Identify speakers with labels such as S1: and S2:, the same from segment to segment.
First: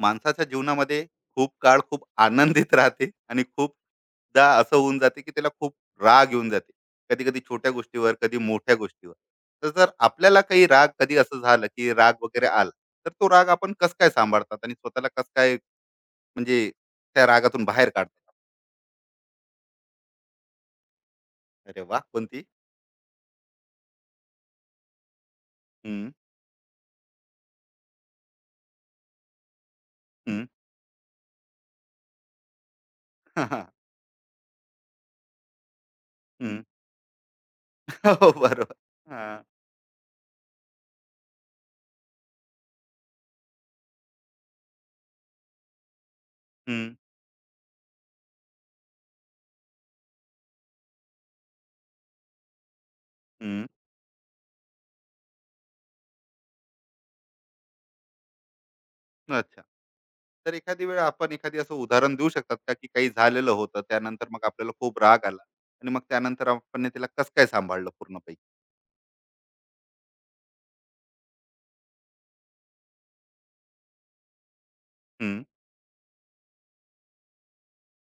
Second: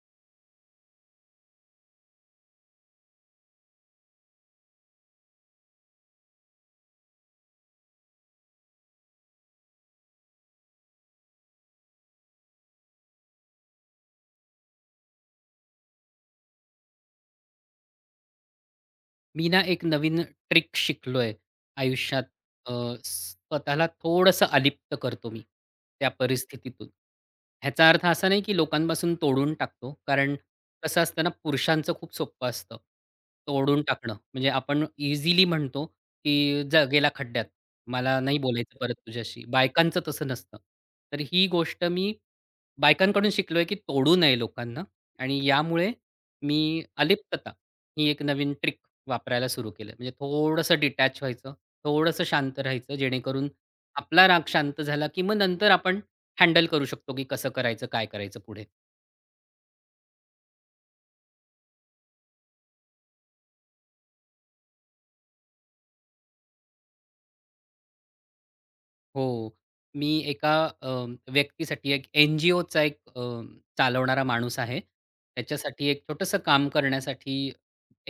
S1: माणसाच्या जीवनामध्ये खूप काळ खूप आनंदित राहते आणि खूपदा असं होऊन जाते की त्याला खूप राग येऊन जाते, कधी कधी छोट्या गोष्टीवर, कधी मोठ्या गोष्टीवर. तर जर आपल्याला काही राग, कधी असं झालं की राग वगैरे आला, तर तो राग आपण कस काय सांभाळतात आणि स्वतःला कस काय, म्हणजे त्या रागातून बाहेर काढतात?
S2: मी ना एक नवीन ट्रिक शिकलोय
S1: अरे वा,
S2: आयुष्यात.
S1: कोणती?
S2: अ, स्वतःला थोडंसं अलिप्त करतो मी त्या
S1: हम्म.
S2: परिस्थितीतून. ह्याचा अर्थ असा नाही की लोकांपासून तोडून टाकतो. कारण
S1: हम्म.
S2: कसं असतं ना, पुरुषांचं खूप सोपं असतं तोडून टाकणं. म्हणजे आपण इझिली म्हणतो
S1: हम्म.
S2: की, "जा गेला खड्ड्यात. मला
S1: हो,
S2: नाही
S1: बरोबर.
S2: बोलायचं परत
S1: हा.
S2: तुझ्याशी." बायकांचं तसं नसतं. तर ही गोष्ट मी बायकांकडून शिकलोय, की तोडू नये लोकांना आणि यामुळे मी अलिप्तता ही एक नवीन ट्रिक वापरायला सुरू केलं. म्हणजे थोडंसं डिटॅच व्हायचं, थोडंसं शांत राहायचं, जेणेकरून
S1: हम्म.
S2: आपला राग शांत झाला, की मग नंतर आपण हँडल करू शकतो, की कसं करायचं, काय करायचं पुढे.
S1: अच्छा. तर एखादी वेळ, आपण एखादी असं उदाहरण देऊ शकतात का, की काही झालेलं होतं त्यानंतर मग आपल्याला खूप राग आला आणि मग त्यानंतर आपण ने त्याला कसं काय सांभाळलं पूर्णपैकी?
S2: हो. मी एका अ, व्यक्तीसाठी एक एन-जी-ओचा एक चालवणारा माणूस आहे.
S1: हं.
S2: त्याच्यासाठी एक छोटंसं काम करण्यासाठी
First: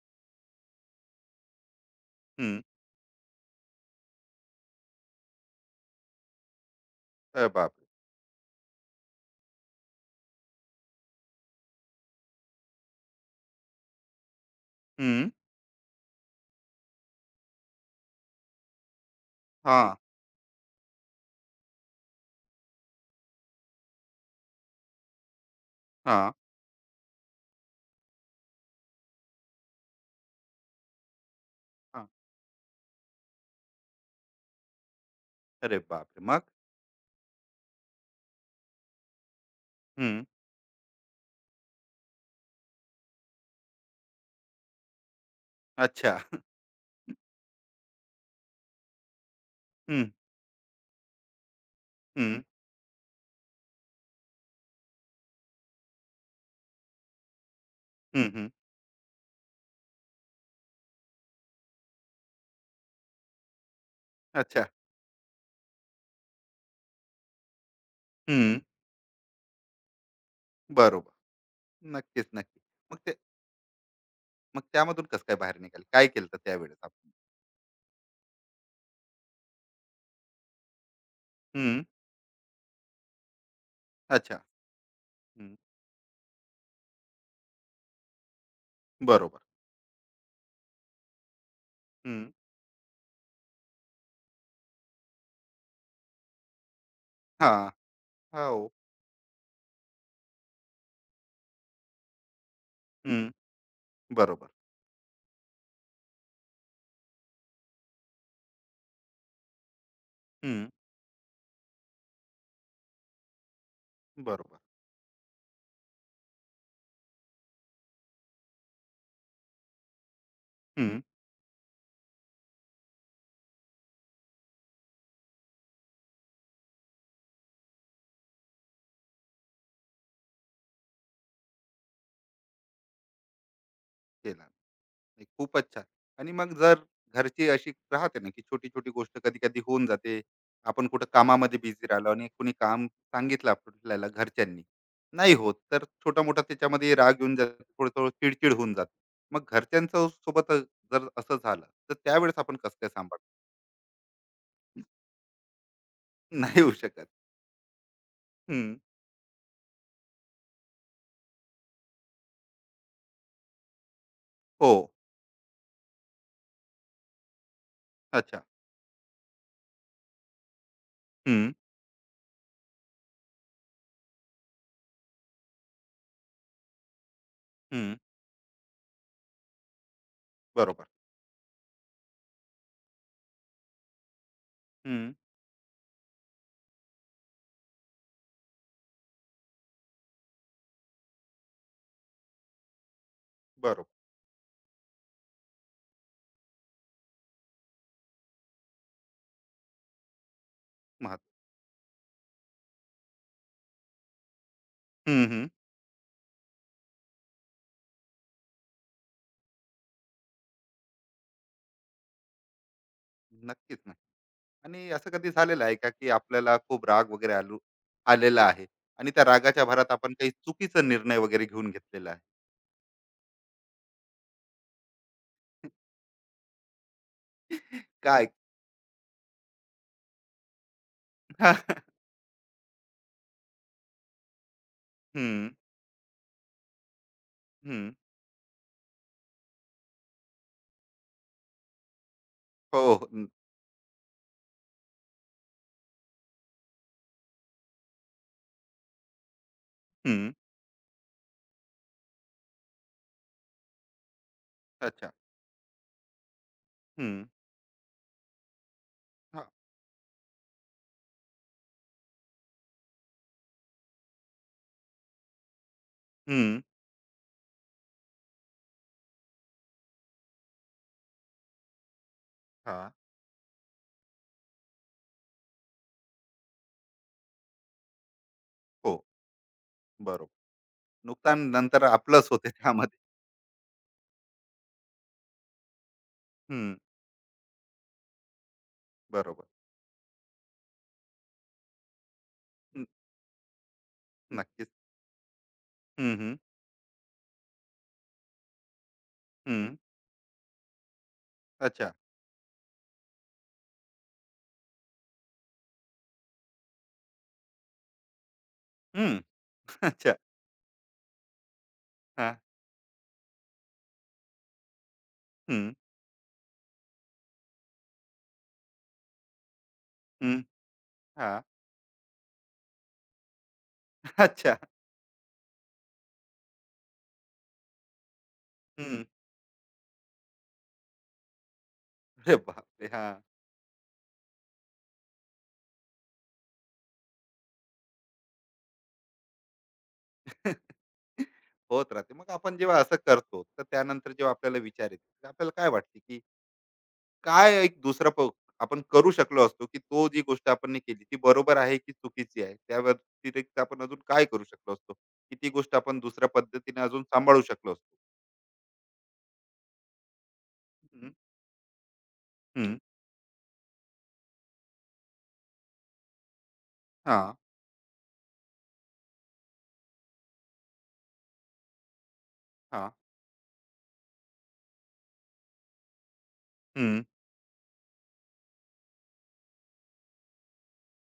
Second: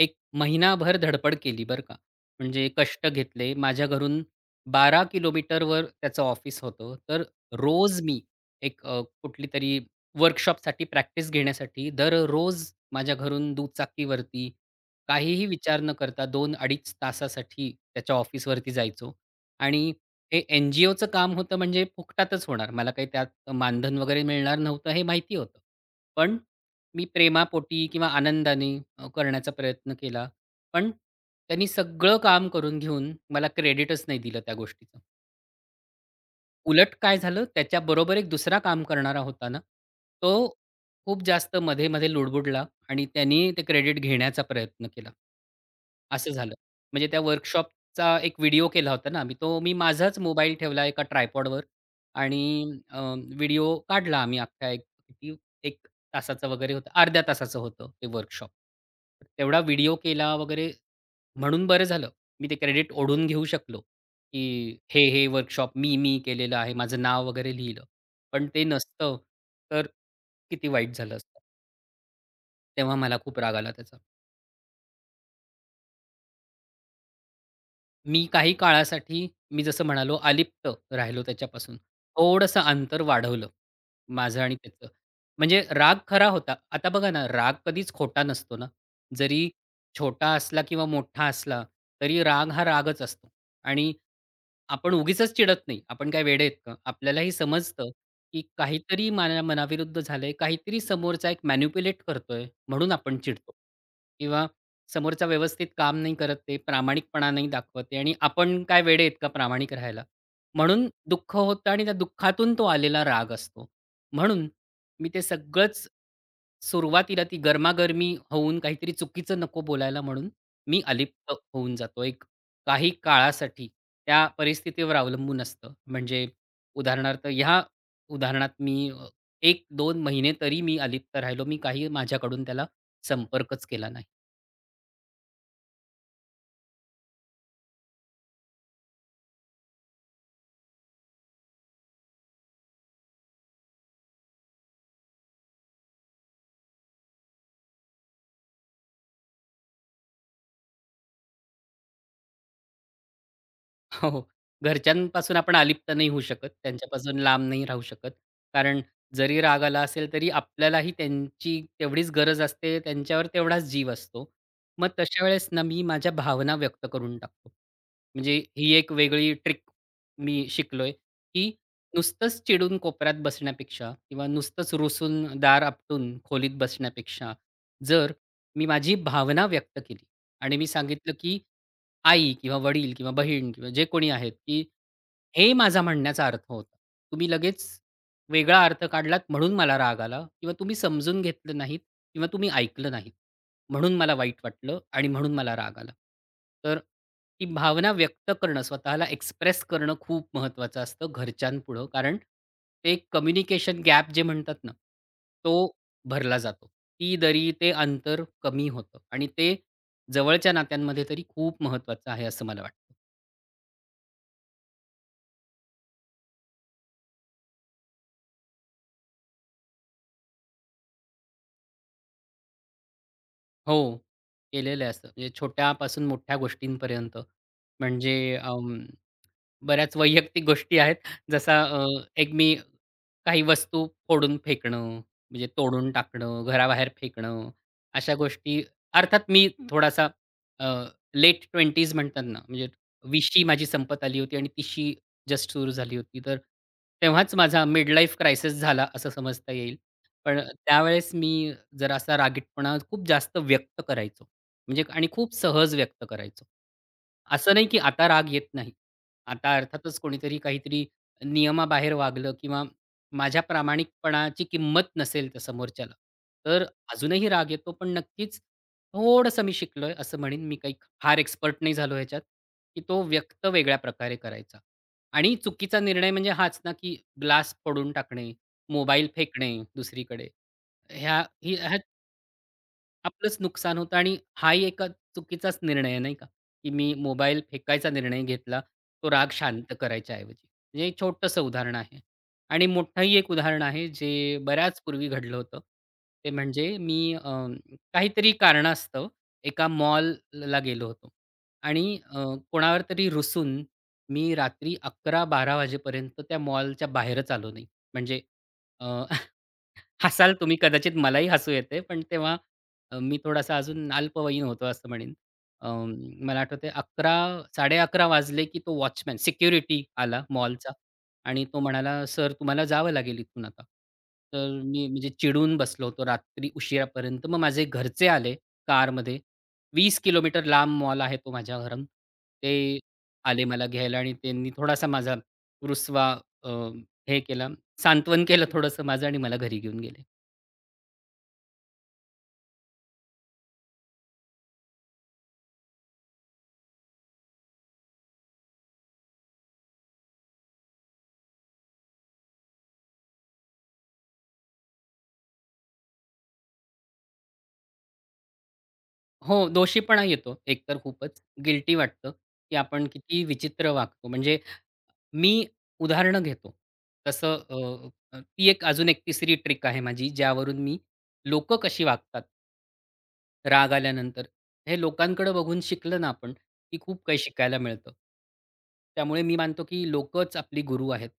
S2: एक महिनाभर धडपड केली बरं का.
S1: हं.
S2: म्हणजे कष्ट घेतले. माझ्या घरून 12 किलोमीटरवर त्याचं ऑफिस होतं. तर
S1: अरे बापरे!
S2: रोज मी एक कुठली तरी वर्कशॉपसाठी प्रॅक्टिस घेण्यासाठी दररोज माझ्या घरून दुचाकीवरती
S1: हं.
S2: काहीही विचार न करता 2-2.5 तासासाठी त्याच्या ऑफिसवरती जायचो. आणि
S1: हां.
S2: हे एन-जी-ओचं काम होतं, म्हणजे फुकटातच होणार. मला काही त्यात मानधन वगैरे मिळणार नव्हतं हे माहिती होतं.
S1: हां.
S2: पण मी प्रेमापोटी किंवा आनंदाने करण्याचा प्रयत्न केला. पण त्यांनी
S1: हां.
S2: सगळं काम करून घेऊन मला क्रेडिटच नाही दिलं त्या गोष्टीचं.
S1: अरे बापरे, मग?
S2: उलट काय झालं, त्याच्याबरोबर एक दुसरा काम करणारा होता ना,
S1: हं.
S2: तो खूप जास्त मध्ये-मध्ये लुडबुडला आणि त्यानी ते क्रेडिट घेण्याचा प्रयत्न केला.
S1: अच्छा.
S2: असं झालं. म्हणजे त्या वर्कशॉपचा एक व्हिडिओ केला होता ना आम्ही. तो मी
S1: हं,
S2: माझाच मोबाईल ठेवला एका ट्रायपॉडवर
S1: हं, हं.
S2: आणि व्हिडिओ काढला आम्ही अख्खा एक किती 1 तासाचा वगैरे होता. अर्ध्या तासाचं होतं ते
S1: हं, हं.
S2: वर्कशॉप. तेवढा व्हिडिओ केला वगैरे म्हणून बरं झालं. मी ते क्रेडिट ओढून घेऊ शकलो,
S1: अच्छा.
S2: की हे वर्कशॉप मी केलेलं आहे. माझं नाव वगैरे लिहिलं. पण
S1: हं.
S2: ते नसतं तर किती वाईट
S1: बरोबर.
S2: झालं असतं.
S1: नक्कीच, नक्की.
S2: तेव्हा
S1: मग ते
S2: मला खूप राग आला त्याचा.
S1: मग त्यामधून कसं काय बाहेर निघाले? काय केलं होतं त्यावेळेस आपण?
S2: मी काही काळासाठी जसं म्हणालो अलिप्त राहिलो त्याच्यापासून.
S1: हं.
S2: थोडंसं अंतर वाढवलं,
S1: अच्छा.
S2: माझं आणि त्याचं.
S1: हं.
S2: म्हणजे राग खरा होता. आता बघा ना, राग कधीच खोटा नसतो ना.
S1: बरोबर.
S2: जरी छोटा असला किंवा मोठा असला, तरी
S1: हं.
S2: राग हा रागच असतो. आणि आपण उगीचच चिडत नाही. आपण काय वेडे आहेत का? आपल्यालाही
S1: हां.
S2: समजतं, की
S1: हो.
S2: काहीतरी माझ्या मनाविरुद्ध झालंय, काहीतरी समोरचा एक मॅनिप्युलेट करतोय म्हणून आपण
S1: हं.
S2: चिडतो किंवा
S1: बरोबर.
S2: समोरचा व्यवस्थित काम नाही करत आहे, प्रामाणिकपणा नाही दाखवते, आहे आणि आपण काय वेडे आहेत का प्रामाणिक राहायला?
S1: हं.
S2: म्हणून दुःख होतं आणि त्या दुःखातून तो आलेला राग असतो. म्हणून
S1: बरोबर.
S2: मी ते सगळंच सुरुवातीला ती गरमागरमी होऊन काहीतरी चुकीचं नको बोलायला म्हणून मी
S1: हं,
S2: अलिप्त होऊन जातो. एक काही काळासाठी त्या परिस्थितीवर अवलंबून असतं. म्हणजे उदाहरणार्थ ह्या उदाहरणात मी 1-2 महिने तरी मी अलिप्त राहिलो. मी काही माझ्याकडून त्याला संपर्कच केला नाही.
S1: केला. नाही, खूपच छान. आणि मग, जर घरची अशी राहते ना, की छोटी-छोटी गोष्ट कधी-कधी होऊन जाते. आपण कुठं कामामध्ये बिझी राहिलो आणि कोणी काम सांगितलं आपल्याला घरच्यांनी, नाही होत, तर छोटा-मोठा त्याच्यामध्ये राग येऊन जातो, थोडं-थोडं चिडचिड होऊन जाते. मग घरच्यांच्या सोबत जर असं झालं, तर त्यावेळेस आपण कसं काय सांभाळतो?
S2: हो. हो. घरच्यांपासून आपण अलिप्त नाही होऊ शकत.
S1: नाही होऊ शकत.
S2: त्यांच्यापासून लांब नाही राहू शकत.
S1: हं.
S2: कारण जरी राग आला असेल, तरी आपल्यालाही त्यांची तेवढीच गरज असते. त्यांच्यावर तेवढाच जीव असतो.
S1: हो.
S2: मग तशा वेळेस ना, मी माझ्या भावना व्यक्त करून टाकतो. म्हणजे
S1: अच्छा.
S2: ही एक वेगळी ट्रिक मी शिकलोय,
S1: हं,
S2: की नुसतंच चिडून कोपऱ्यात बसण्यापेक्षा किंवा नुसतंच रुसून दार आपटून खोलीत बसण्यापेक्षा,
S1: हं.
S2: जर मी माझी भावना व्यक्त केली आणि मी
S1: बरोबर.
S2: सांगितलं, की आई किंवा वडील किंवा बहीण किंवा जे कोणी आहेत, की
S1: हं,
S2: हे माझा म्हणण्याचा अर्थ होता. तुम्ही लगेच वेगळा अर्थ काढलात म्हणून मला राग आला किंवा तुम्ही समजून घेतलं नाहीत किंवा तुम्ही ऐकलं नाहीत.
S1: बरोबर.
S2: म्हणून मला वाईट वाटलं आणि म्हणून मला राग आला. तर ती भावना व्यक्त करणं, स्वतःला एक्सप्रेस करणं खूप महत्त्वाचं असतं
S1: महत्व.
S2: घरच्यांपुढं. कारण ते कम्युनिकेशन गॅप जे म्हणतात ना, तो भरला जातो. ती दरी, ते अंतर कमी होतं आणि ते जवळच्या नात्यांमध्ये तरी खूप महत्त्वाचं आहे असं मला वाटतं.
S1: नक्कीच. आणि असं कधी झालेलं आहे का, की आपल्याला खूप राग वगैरे आलेला आहे आणि त्या रागाच्या भरात आपण काही चुकीचा निर्णय वगैरे घेऊन घेतलेला आहे?
S2: हो, केलेलं आहे असं. म्हणजे छोट्यापासून मोठ्या गोष्टींपर्यंत. म्हणजे
S1: काय?
S2: बऱ्याच वैयक्तिक गोष्टी आहेत. जसा एक मी काही वस्तू फोडून फेकणं, म्हणजे
S1: हम्म.
S2: तोडून टाकणं, घराबाहेर फेकणं,
S1: हम्म.
S2: अशा गोष्टी. अर्थात मी थोडासा लेट 20s म्हणतात ना, म्हणजे
S1: हो, हो. हम्म.
S2: 20शी माझी संपत आली होती आणि 30शी जस्ट सुरू झाली होती. तर तेव्हाच माझा मिड लाईफ क्रायसिस झाला असं समजता येईल.
S1: हम्म,
S2: पण त्यावेळेस मी जरा असा रागीटपणा खूप जास्त व्यक्त करायचो. म्हणजे आणि
S1: अच्छा.
S2: खूप सहज व्यक्त करायचो.
S1: हम्म.
S2: असं नाही की आता राग येत नाही.
S1: हा.
S2: आता अर्थातच कोणीतरी काहीतरी नियमाबाहेर वागलं किंवा माझ्या प्रामाणिकपणाची किंमत नसेल तर समोरच्याला,
S1: हम्म.
S2: तर अजूनही राग येतो. पण नक्कीच थोडंसं मी शिकलोय असं म्हणेन. मी काही फार एक्सपर्ट नाही झालो ह्याच्यात,
S1: हा.
S2: की तो व्यक्त वेगळ्या प्रकारे करायचा. आणि चुकीचा निर्णय म्हणजे हाच ना, की ग्लास फोडून टाकणे,
S1: हो,
S2: मोबाईल फेकणे दुसरीकडे
S1: बरोबर.
S2: ह्या
S1: नुकसान
S2: ही ह्या
S1: नंतर आपलंच होते त्यामध्ये.
S2: आपलंच नुकसान होतं आणि हाही एका चुकीचाच निर्णय आहे, नाही का? की
S1: हम्म.
S2: मी मोबाईल फेकायचा निर्णय घेतला, तो राग
S1: बरोबर.
S2: शांत करायच्या ऐवजी. म्हणजे हे छोटंसं उदाहरण आहे. आणि
S1: हम्म,
S2: मोठंही एक उदाहरण आहे, जे
S1: नक्कीच.
S2: बऱ्याच पूर्वी घडलं होतं.
S1: हम्म,
S2: ते
S1: हम्म.
S2: म्हणजे मी काहीतरी कारणास्तव एका
S1: हम्म.
S2: मॉलला गेलो होतो
S1: अच्छा.
S2: आणि कोणावर तरी रुसून मी रात्री 11-12 वाजेपर्यंत त्या मॉलच्या बाहेरच आलो नाही. म्हणजे
S1: हम्म. अच्छा.
S2: हसाल तुम्ही कदाचित, मलाही हसू येते, पण
S1: हा.
S2: तेव्हा मी थोडासा अजून अल्पवयीन होतो असं म्हणेन.
S1: हम्म.
S2: अं, मला आठवतंय साड़े 11:30 वाजले, की तो वॉचमन सिक्युरिटी आला
S1: हम्म.
S2: मॉलचा
S1: हा.
S2: आणि तो म्हणाला, "सर, तुम्हाला जावं लागेल इथून आता." तर
S1: अच्छा.
S2: मी म्हणजे चिडून बसलो होतो रात्री उशिरापर्यंत. मग माझे घरचे आले
S1: हम्म.
S2: कारमध्ये. 20 किलोमीटर लांब मॉल आहे तो माझ्या घरून.
S1: अरे
S2: ते
S1: बापरे, हा.
S2: आले मला घ्यायला आणि त्यांनी थोडासा माझा रुसवा अ, हे केला, सांत्वन केलं थोडंसं माझं आणि मला घरी घेऊन गेले.
S1: होत राहते. मग आपण जेव्हा असं करतो, तर त्यानंतर जेव्हा आपल्याला विचार येते, तर आपल्याला काय वाटते, की काय एक दुसरा प आपण करू शकलो असतो, की तो, जी गोष्ट आपण नाही केली, ती बरोबर आहे की चुकीची आहे? त्या व्यतिरिक्त आपण अजून काय करू शकलो असतो, की ती गोष्ट आपण दुसऱ्या पद्धतीने अजून सांभाळू शकलो असतो?
S2: हो, दोषीपणा येतो एकतर
S1: हं.
S2: खूपच. गिल्टी वाटतं, की
S1: हं.
S2: आपण किती विचित्र वागतो. म्हणजे मी उदाहरणं घेतो.
S1: हां.
S2: तसं अ, ती एक अजून एक तिसरी ट्रिक आहे माझी, ज्यावरून मी लोक कशी वागतात
S1: हां.
S2: राग आल्यानंतर. हे लोकांकडे बघून शिकलं ना आपण, की
S1: हं.
S2: खूप काही शिकायला मिळतं. त्यामुळे मी मानतो, की लोकंच आपली गुरु आहेत,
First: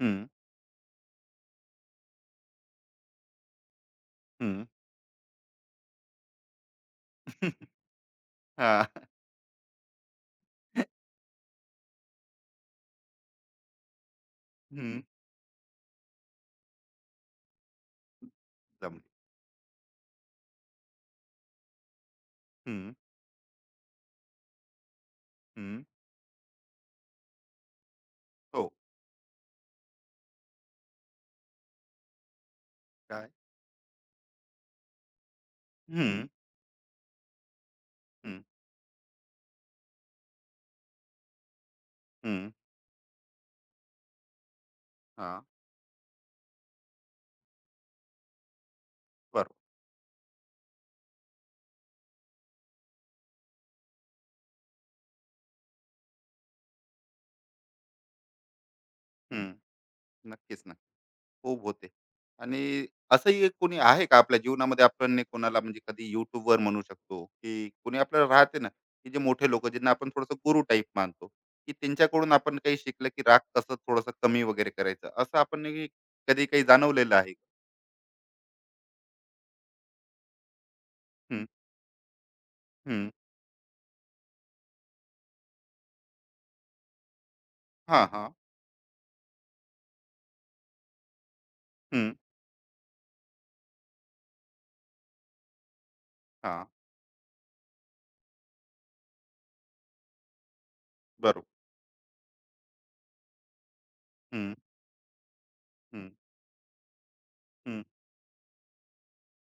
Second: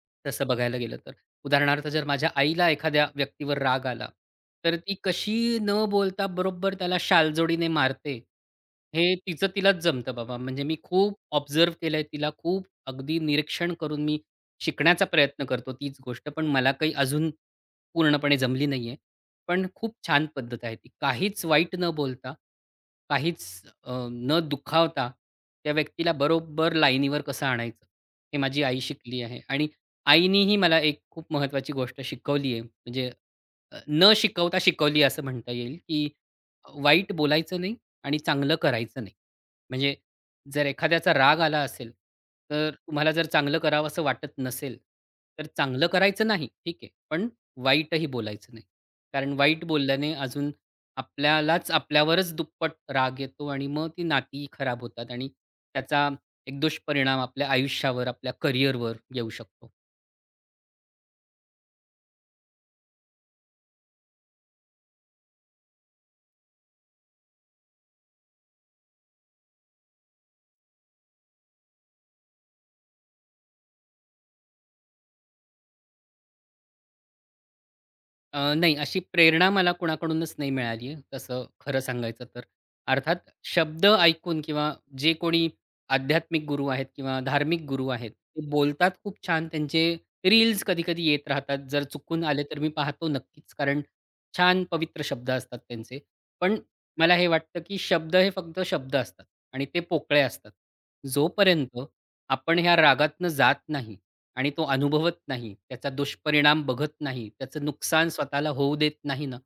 S1: हं.
S2: तसं बघायला गेलं तर. उदाहरणार्थ जर माझ्या आईला एखाद्या व्यक्तीवर राग आला,
S1: हं.
S2: तर ती कशी न बोलता बरोबर त्याला शालजोडीने मारते,
S1: हां.
S2: हे तिचं तिलाच जमतं बाबा. म्हणजे मी खूप ऑब्झर्व्ह केलंय तिला. खूप अगदी निरीक्षण करून मी
S1: हं.
S2: शिकण्याचा प्रयत्न करतो तीच गोष्ट. पण मला काही अजून पूर्णपणे जमली नाहीये.
S1: जमली.
S2: पण खूप छान पद्धत आहे ती. काहीच वाईट न बोलता,
S1: हं.
S2: काहीच न दुखावता त्या
S1: हं.
S2: व्यक्तीला बरोबर लाईनीवर कसं आणायचं, हे माझी
S1: हो.
S2: आई शिकली आहे. आणि आईनीही मला एक खूप महत्त्वाची गोष्ट शिकवली आहे. म्हणजे
S1: काय?
S2: न शिकवता शिकवली असं म्हणता येईल, की
S1: हं.
S2: वाईट बोलायचं नाही आणि
S1: हं.
S2: चांगलं करायचं नाही. म्हणजे जर एखाद्याचा राग आला असेल,
S1: हं.
S2: तर तुम्हाला जर चांगलं करावसं वाटत नसेल,
S1: हां.
S2: तर चांगलं करायचं नाही, ठीक आहे. पण वाईटही बोलायचं नाही. कारण
S1: बरोबर.
S2: वाईट बोलल्याने अजून आपल्यालाच आपल्यावरच दुप्पट राग येतो आणि मग ती नाती खराब होतात आणि त्याचा एक दुष्परिणाम आपल्या आयुष्यावर, आपल्या करिअरवर येऊ
S1: हं.
S2: शकतो.
S1: नक्कीच. खूप होते. आणि असंही एक कोणी आहे का आपल्या जीवनामध्ये, आपण नाही कोणाला, म्हणजे कधी YouTubeवर म्हणू शकतो, की कोणी आपल्याला राहते ना, की जे मोठे लोकं, ज्यांना आपण थोडंसं गुरु टाइप मानतो, की त्यांच्याकडून आपण काही शिकलं, की राग कसं थोडंसं कमी वगैरे करायचं. असं आपण नाही कधी काही जाणवलेलं आहे?
S2: नाही, अशी प्रेरणा मला कोणाकडूनच नाही मिळाली आहे,
S1: हं.
S2: तसं खरं सांगायचं तर.
S1: हं.
S2: अर्थात शब्द ऐकून किंवा जे कोणी आध्यात्मिक गुरु आहेत किंवा धार्मिक गुरु
S1: हां,
S2: आहेत,
S1: हां.
S2: ते बोलतात खूप छान. त्यांचे रील्स कधी-कधी येत राहतात. जर
S1: हं.
S2: चुकून आले तर मी पाहतो नक्कीच, कारण छान पवित्र शब्द असतात त्यांचे. पण
S1: हां.
S2: मला हे वाटतं, की शब्द हे फक्त शब्द असतात आणि ते पोकळे असतात.
S1: बरोबर.
S2: जोपर्यंत आपण ह्या रागातनं जात नाही, आणि
S1: हं,
S2: तो अनुभवत नाही, त्याचा
S1: हं,
S2: दुष्परिणाम बघत नाही, त्याचं
S1: हं.
S2: नुकसान स्वतःला होऊ देत नाही ना,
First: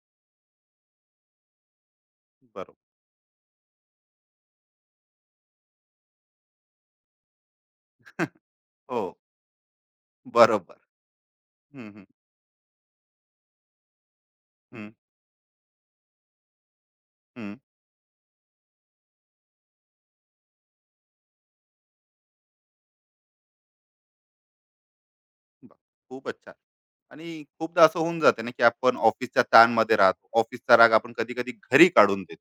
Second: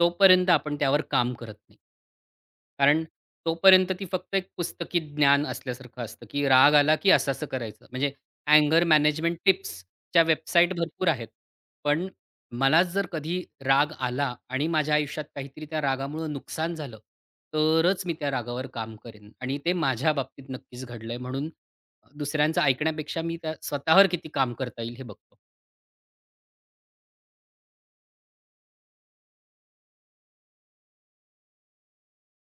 S2: तोपर्यंत आपण त्यावर काम करत नाही.
S1: बरोबर.
S2: कारण तोपर्यंत ती फक्त एक पुस्तकी ज्ञान असल्यासारखं असतं, की राग आला की असं-असं करायचं. म्हणजे अँगर
S1: हो.
S2: मॅनेजमेंट टिप्सच्या वेबसाईट
S1: बरोबर.
S2: भरपूर आहेत.
S1: हं, हं.
S2: पण मलाच जर कधी राग आला आणि
S1: हं.
S2: माझ्या आयुष्यात काहीतरी त्या रागामुळे नुकसान झालं, तरच मी त्या रागावर काम करेन आणि ते माझ्या बाबतीत नक्कीच घडलंय म्हणून दुसऱ्यांचं ऐकण्यापेक्षा मी त्या स्वतःवर किती काम करता येईल हे बघतो.
S1: बा, खूपच छान. आणि खूपदा असं होऊन जाते ना, की आपण ऑफिसच्या ताणमध्ये राहतो, ऑफिसचा राग आपण कधी कधी घरी काढून देतो.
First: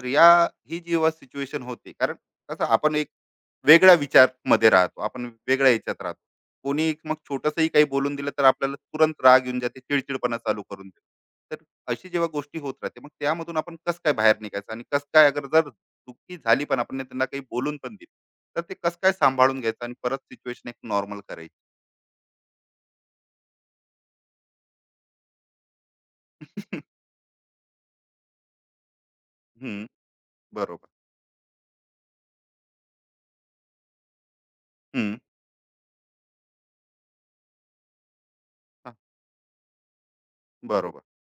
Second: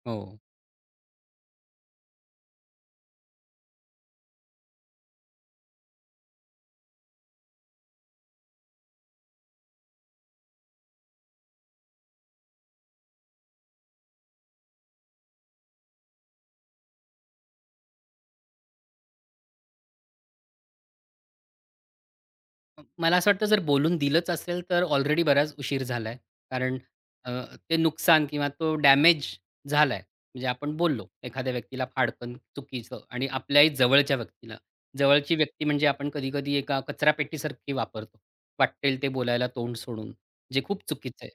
S1: तर
S2: हो.
S1: ही जेव्हा सिच्युएशन होते, कारण कसं आपण एक वेगळ्या विचार मध्ये राहतो, आपण वेगळ्या याच्यात राहतो. कोणी एक मग छोटंसंही काही बोलून दिलं, तर आपल्याला तुरंत राग येऊन जाते, चिडचिडपणा चालू करून देतो. तर अशी जेव्हा गोष्टी होत राहते, मग त्यामधून आपण कसं काय बाहेर निघायचं आणि कसं काय, अगर जर दुःखी झाली पण आपण त्यांना काही बोलून पण दिली, तर ते कसं काय सांभाळून घ्यायचं आणि परत सिच्युएशन एक नॉर्मल करायची?
S2: मला असं वाटतं जर बोलून दिलंच असेल तर ऑलरेडी बराच उशीर झालाय. कारण अ, ते नुकसान किंवा तो डॅमेज झालाय. म्हणजे आपण
S1: बरोबर.
S2: बोललो एखाद्या व्यक्तीला फाडकन, चुकीचं आणि आपल्याही जवळच्या व्यक्तीला.
S1: हं.
S2: जवळची व्यक्ती म्हणजे आपण कधी-कधी एका कचरापेटीसारखी वापरतो.
S1: हां,
S2: वाट्टेल ते बोलायला तोंड सोडून, जे खूप
S1: बरोबर.
S2: चुकीचं आहे.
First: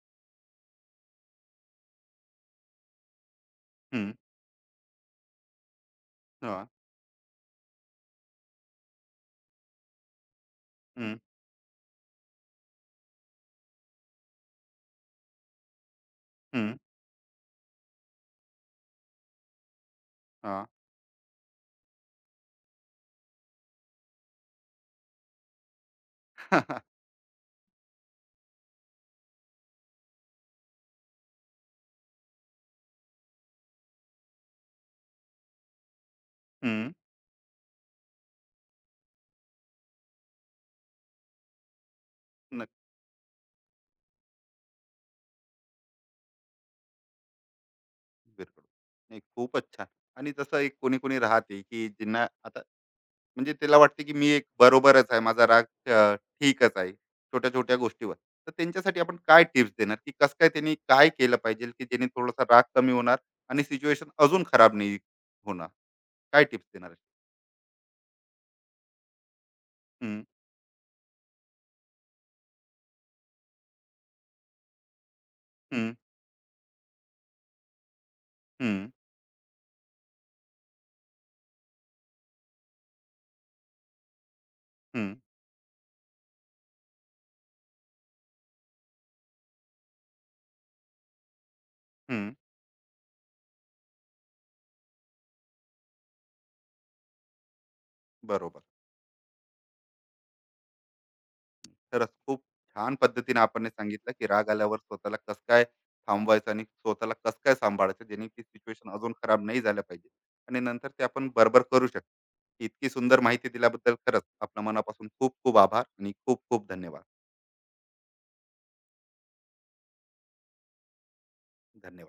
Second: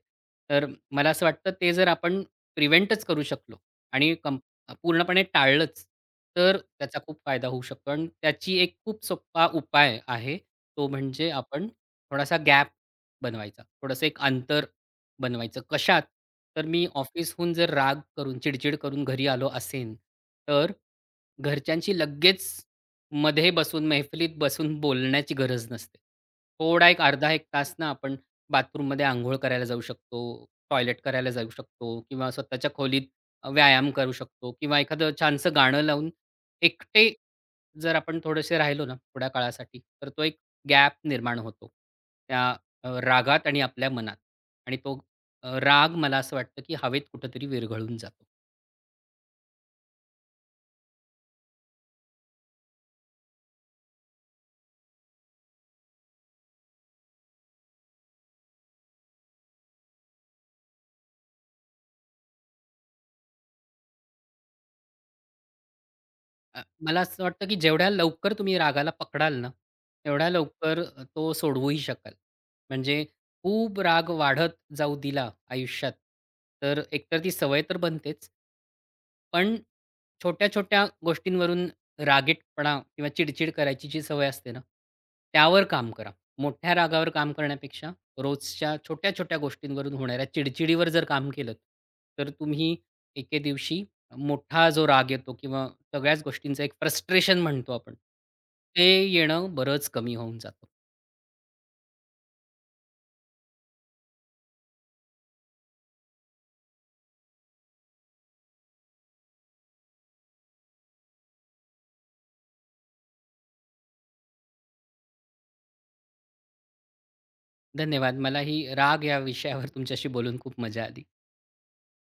S2: तर मला असं वाटतं ते जर आपण प्रिव्हेंटच करू शकलो
S1: हं.
S2: आणि पूर्णपणे टाळलंच, तर
S1: हां.
S2: त्याचा खूप फायदा होऊ शकतो आणि त्याची एक खूप सोपा उपाय आहे. तो
S1: हं.
S2: म्हणजे आपण थोडासा गॅप बनवायचा. थोडंसं एक अंतर बनवायचं. कशात? तर
S1: हं.
S2: मी ऑफिसहून जर राग करून, चिडचिड करून घरी आलो असेन,
S1: हां.
S2: तर घरच्यांशी लगेच मध्ये बसून, मैफिलीत बसून बोलण्याची गरज नसते. थोडा एक अर्धा एक तास ना आपण बाथरूममध्ये अंघोळ करायला जाऊ शकतो, टॉयलेट करायला जाऊ शकतो किंवा स्वतःच्या खोलीत व्यायाम करू शकतो किंवा एखादं छानसं गाणं लावून
S1: हं.
S2: एकटे जर आपण थोडेसे राहिलो ना थोड्या काळासाठी, तर तो एक गॅप निर्माण होतो त्या
S1: नक्कीच.
S2: रागात आणि आपल्या मनात आणि तो राग मला असं वाटतं की हवेत कुठेतरी विरघळून जातो.
S1: बिलकुल. नाही, खूपच छान. आणि जसं एक कोणी-कोणी राहते, की ज्यांना आता, म्हणजे त्याला वाटते, की मी एक बरोबरच आहे. माझा राग अ, ठीकच आहे, छोट्या-छोट्या गोष्टीवर. तर त्यांच्यासाठी आपण काय टिप्स देणार, की कसं काय त्यांनी काय केलं पाहिजे, की जेणे थोडासा राग कमी होणार आणि सिच्युएशन अजून खराब नाही होणार? काय
S2: अ,
S1: टिप्स देणार?
S2: मला असं वाटतं, की जेवढ्या लवकर तुम्ही रागाला पकडाल ना,
S1: हं,
S2: तेवढ्या लवकर तो सोडवूही शकाल. म्हणजे खूप राग वाढत जाऊ दिला
S1: हं,
S2: आयुष्यात, तर एकतर ती सवय तर बनतेच.
S1: हं,
S2: पण छोट्या-छोट्या गोष्टींवरून रागीटपणा किंवा चिडचिड करायची जी सवय असते ना,
S1: हं,
S2: त्यावर काम करा. मोठ्या रागावर काम करण्यापेक्षा रोजच्या छोट्या-छोट्या गोष्टींवरून होणाऱ्या चिडचिडीवर जर काम केलंत, तर
S1: हं.
S2: तुम्ही एके दिवशी मोठा जो राग येतो किंवा सगळ्याच गोष्टींचं एक फ्रस्ट्रेशन म्हणतो आपण,
S1: बरोबर.
S2: ते येणं बरंच कमी होऊन जातं.
S1: खरंच खूप छान पद्धतीने आपण हे सांगितलं, की राग आल्यावर स्वतःला कसं काय थांबवायचं आणि स्वतःला कसं काय सांभाळायचं, जेणे की सिच्युएशन अजून खराब नाही झालं पाहिजे आणि नंतर ते आपण बरोबर करू शकतो. इतकी सुंदर माहिती दिल्याबद्दल खरंच आपल्या मनापासून खूप खूप आभार आणि खूप खूप धन्यवाद.
S2: धन्यवाद. मला ही राग या विषयावर तुमच्याशी बोलून खूप मजा आली.
S1: धन्यवाद.